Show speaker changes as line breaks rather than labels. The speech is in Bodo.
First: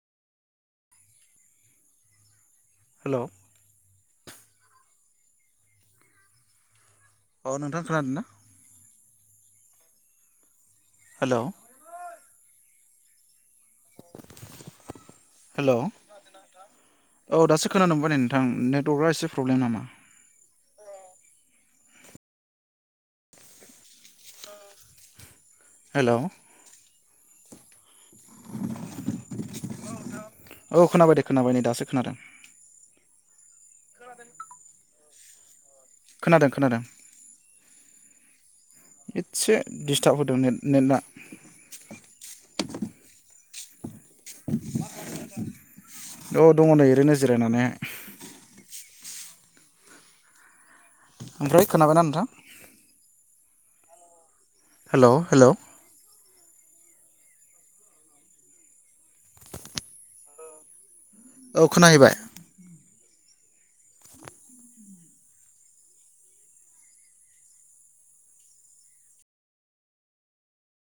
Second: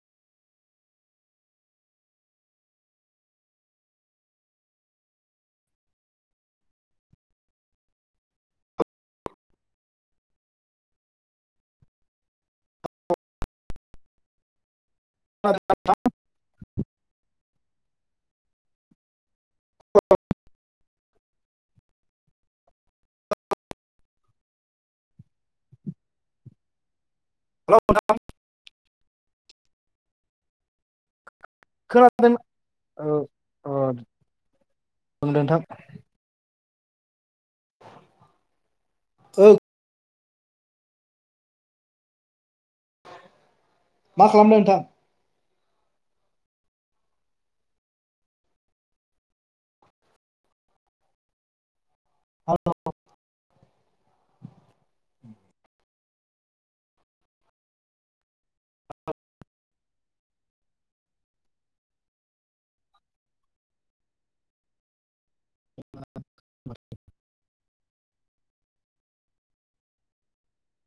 हेल'! अ' नोंथां खोनादोंना? हेल'! हेल'! औ दासो खोनानो मोनबाय नै नोंथां, नेटवर्कआ एसे प्रब्लेम नामा? हेल'!
हेल' नोंथां।
[unintelligible] औ खोनाबाय दे खोनाबाय नै दासो।
खोनादों [unintelligible] नोंथां?
खोनादों खोनादों।
ओ
एदसे डिस्टाब होदों नेट नेटआ।
मा खालामदों नोंथां?
औ दङ नै ओरैनो जिरायनानै। ओमफ्राय खोनाबायना नोंथां?
[unintelligible]
हेल' हेल'! औ खोनाहैबाय?
[inaudible]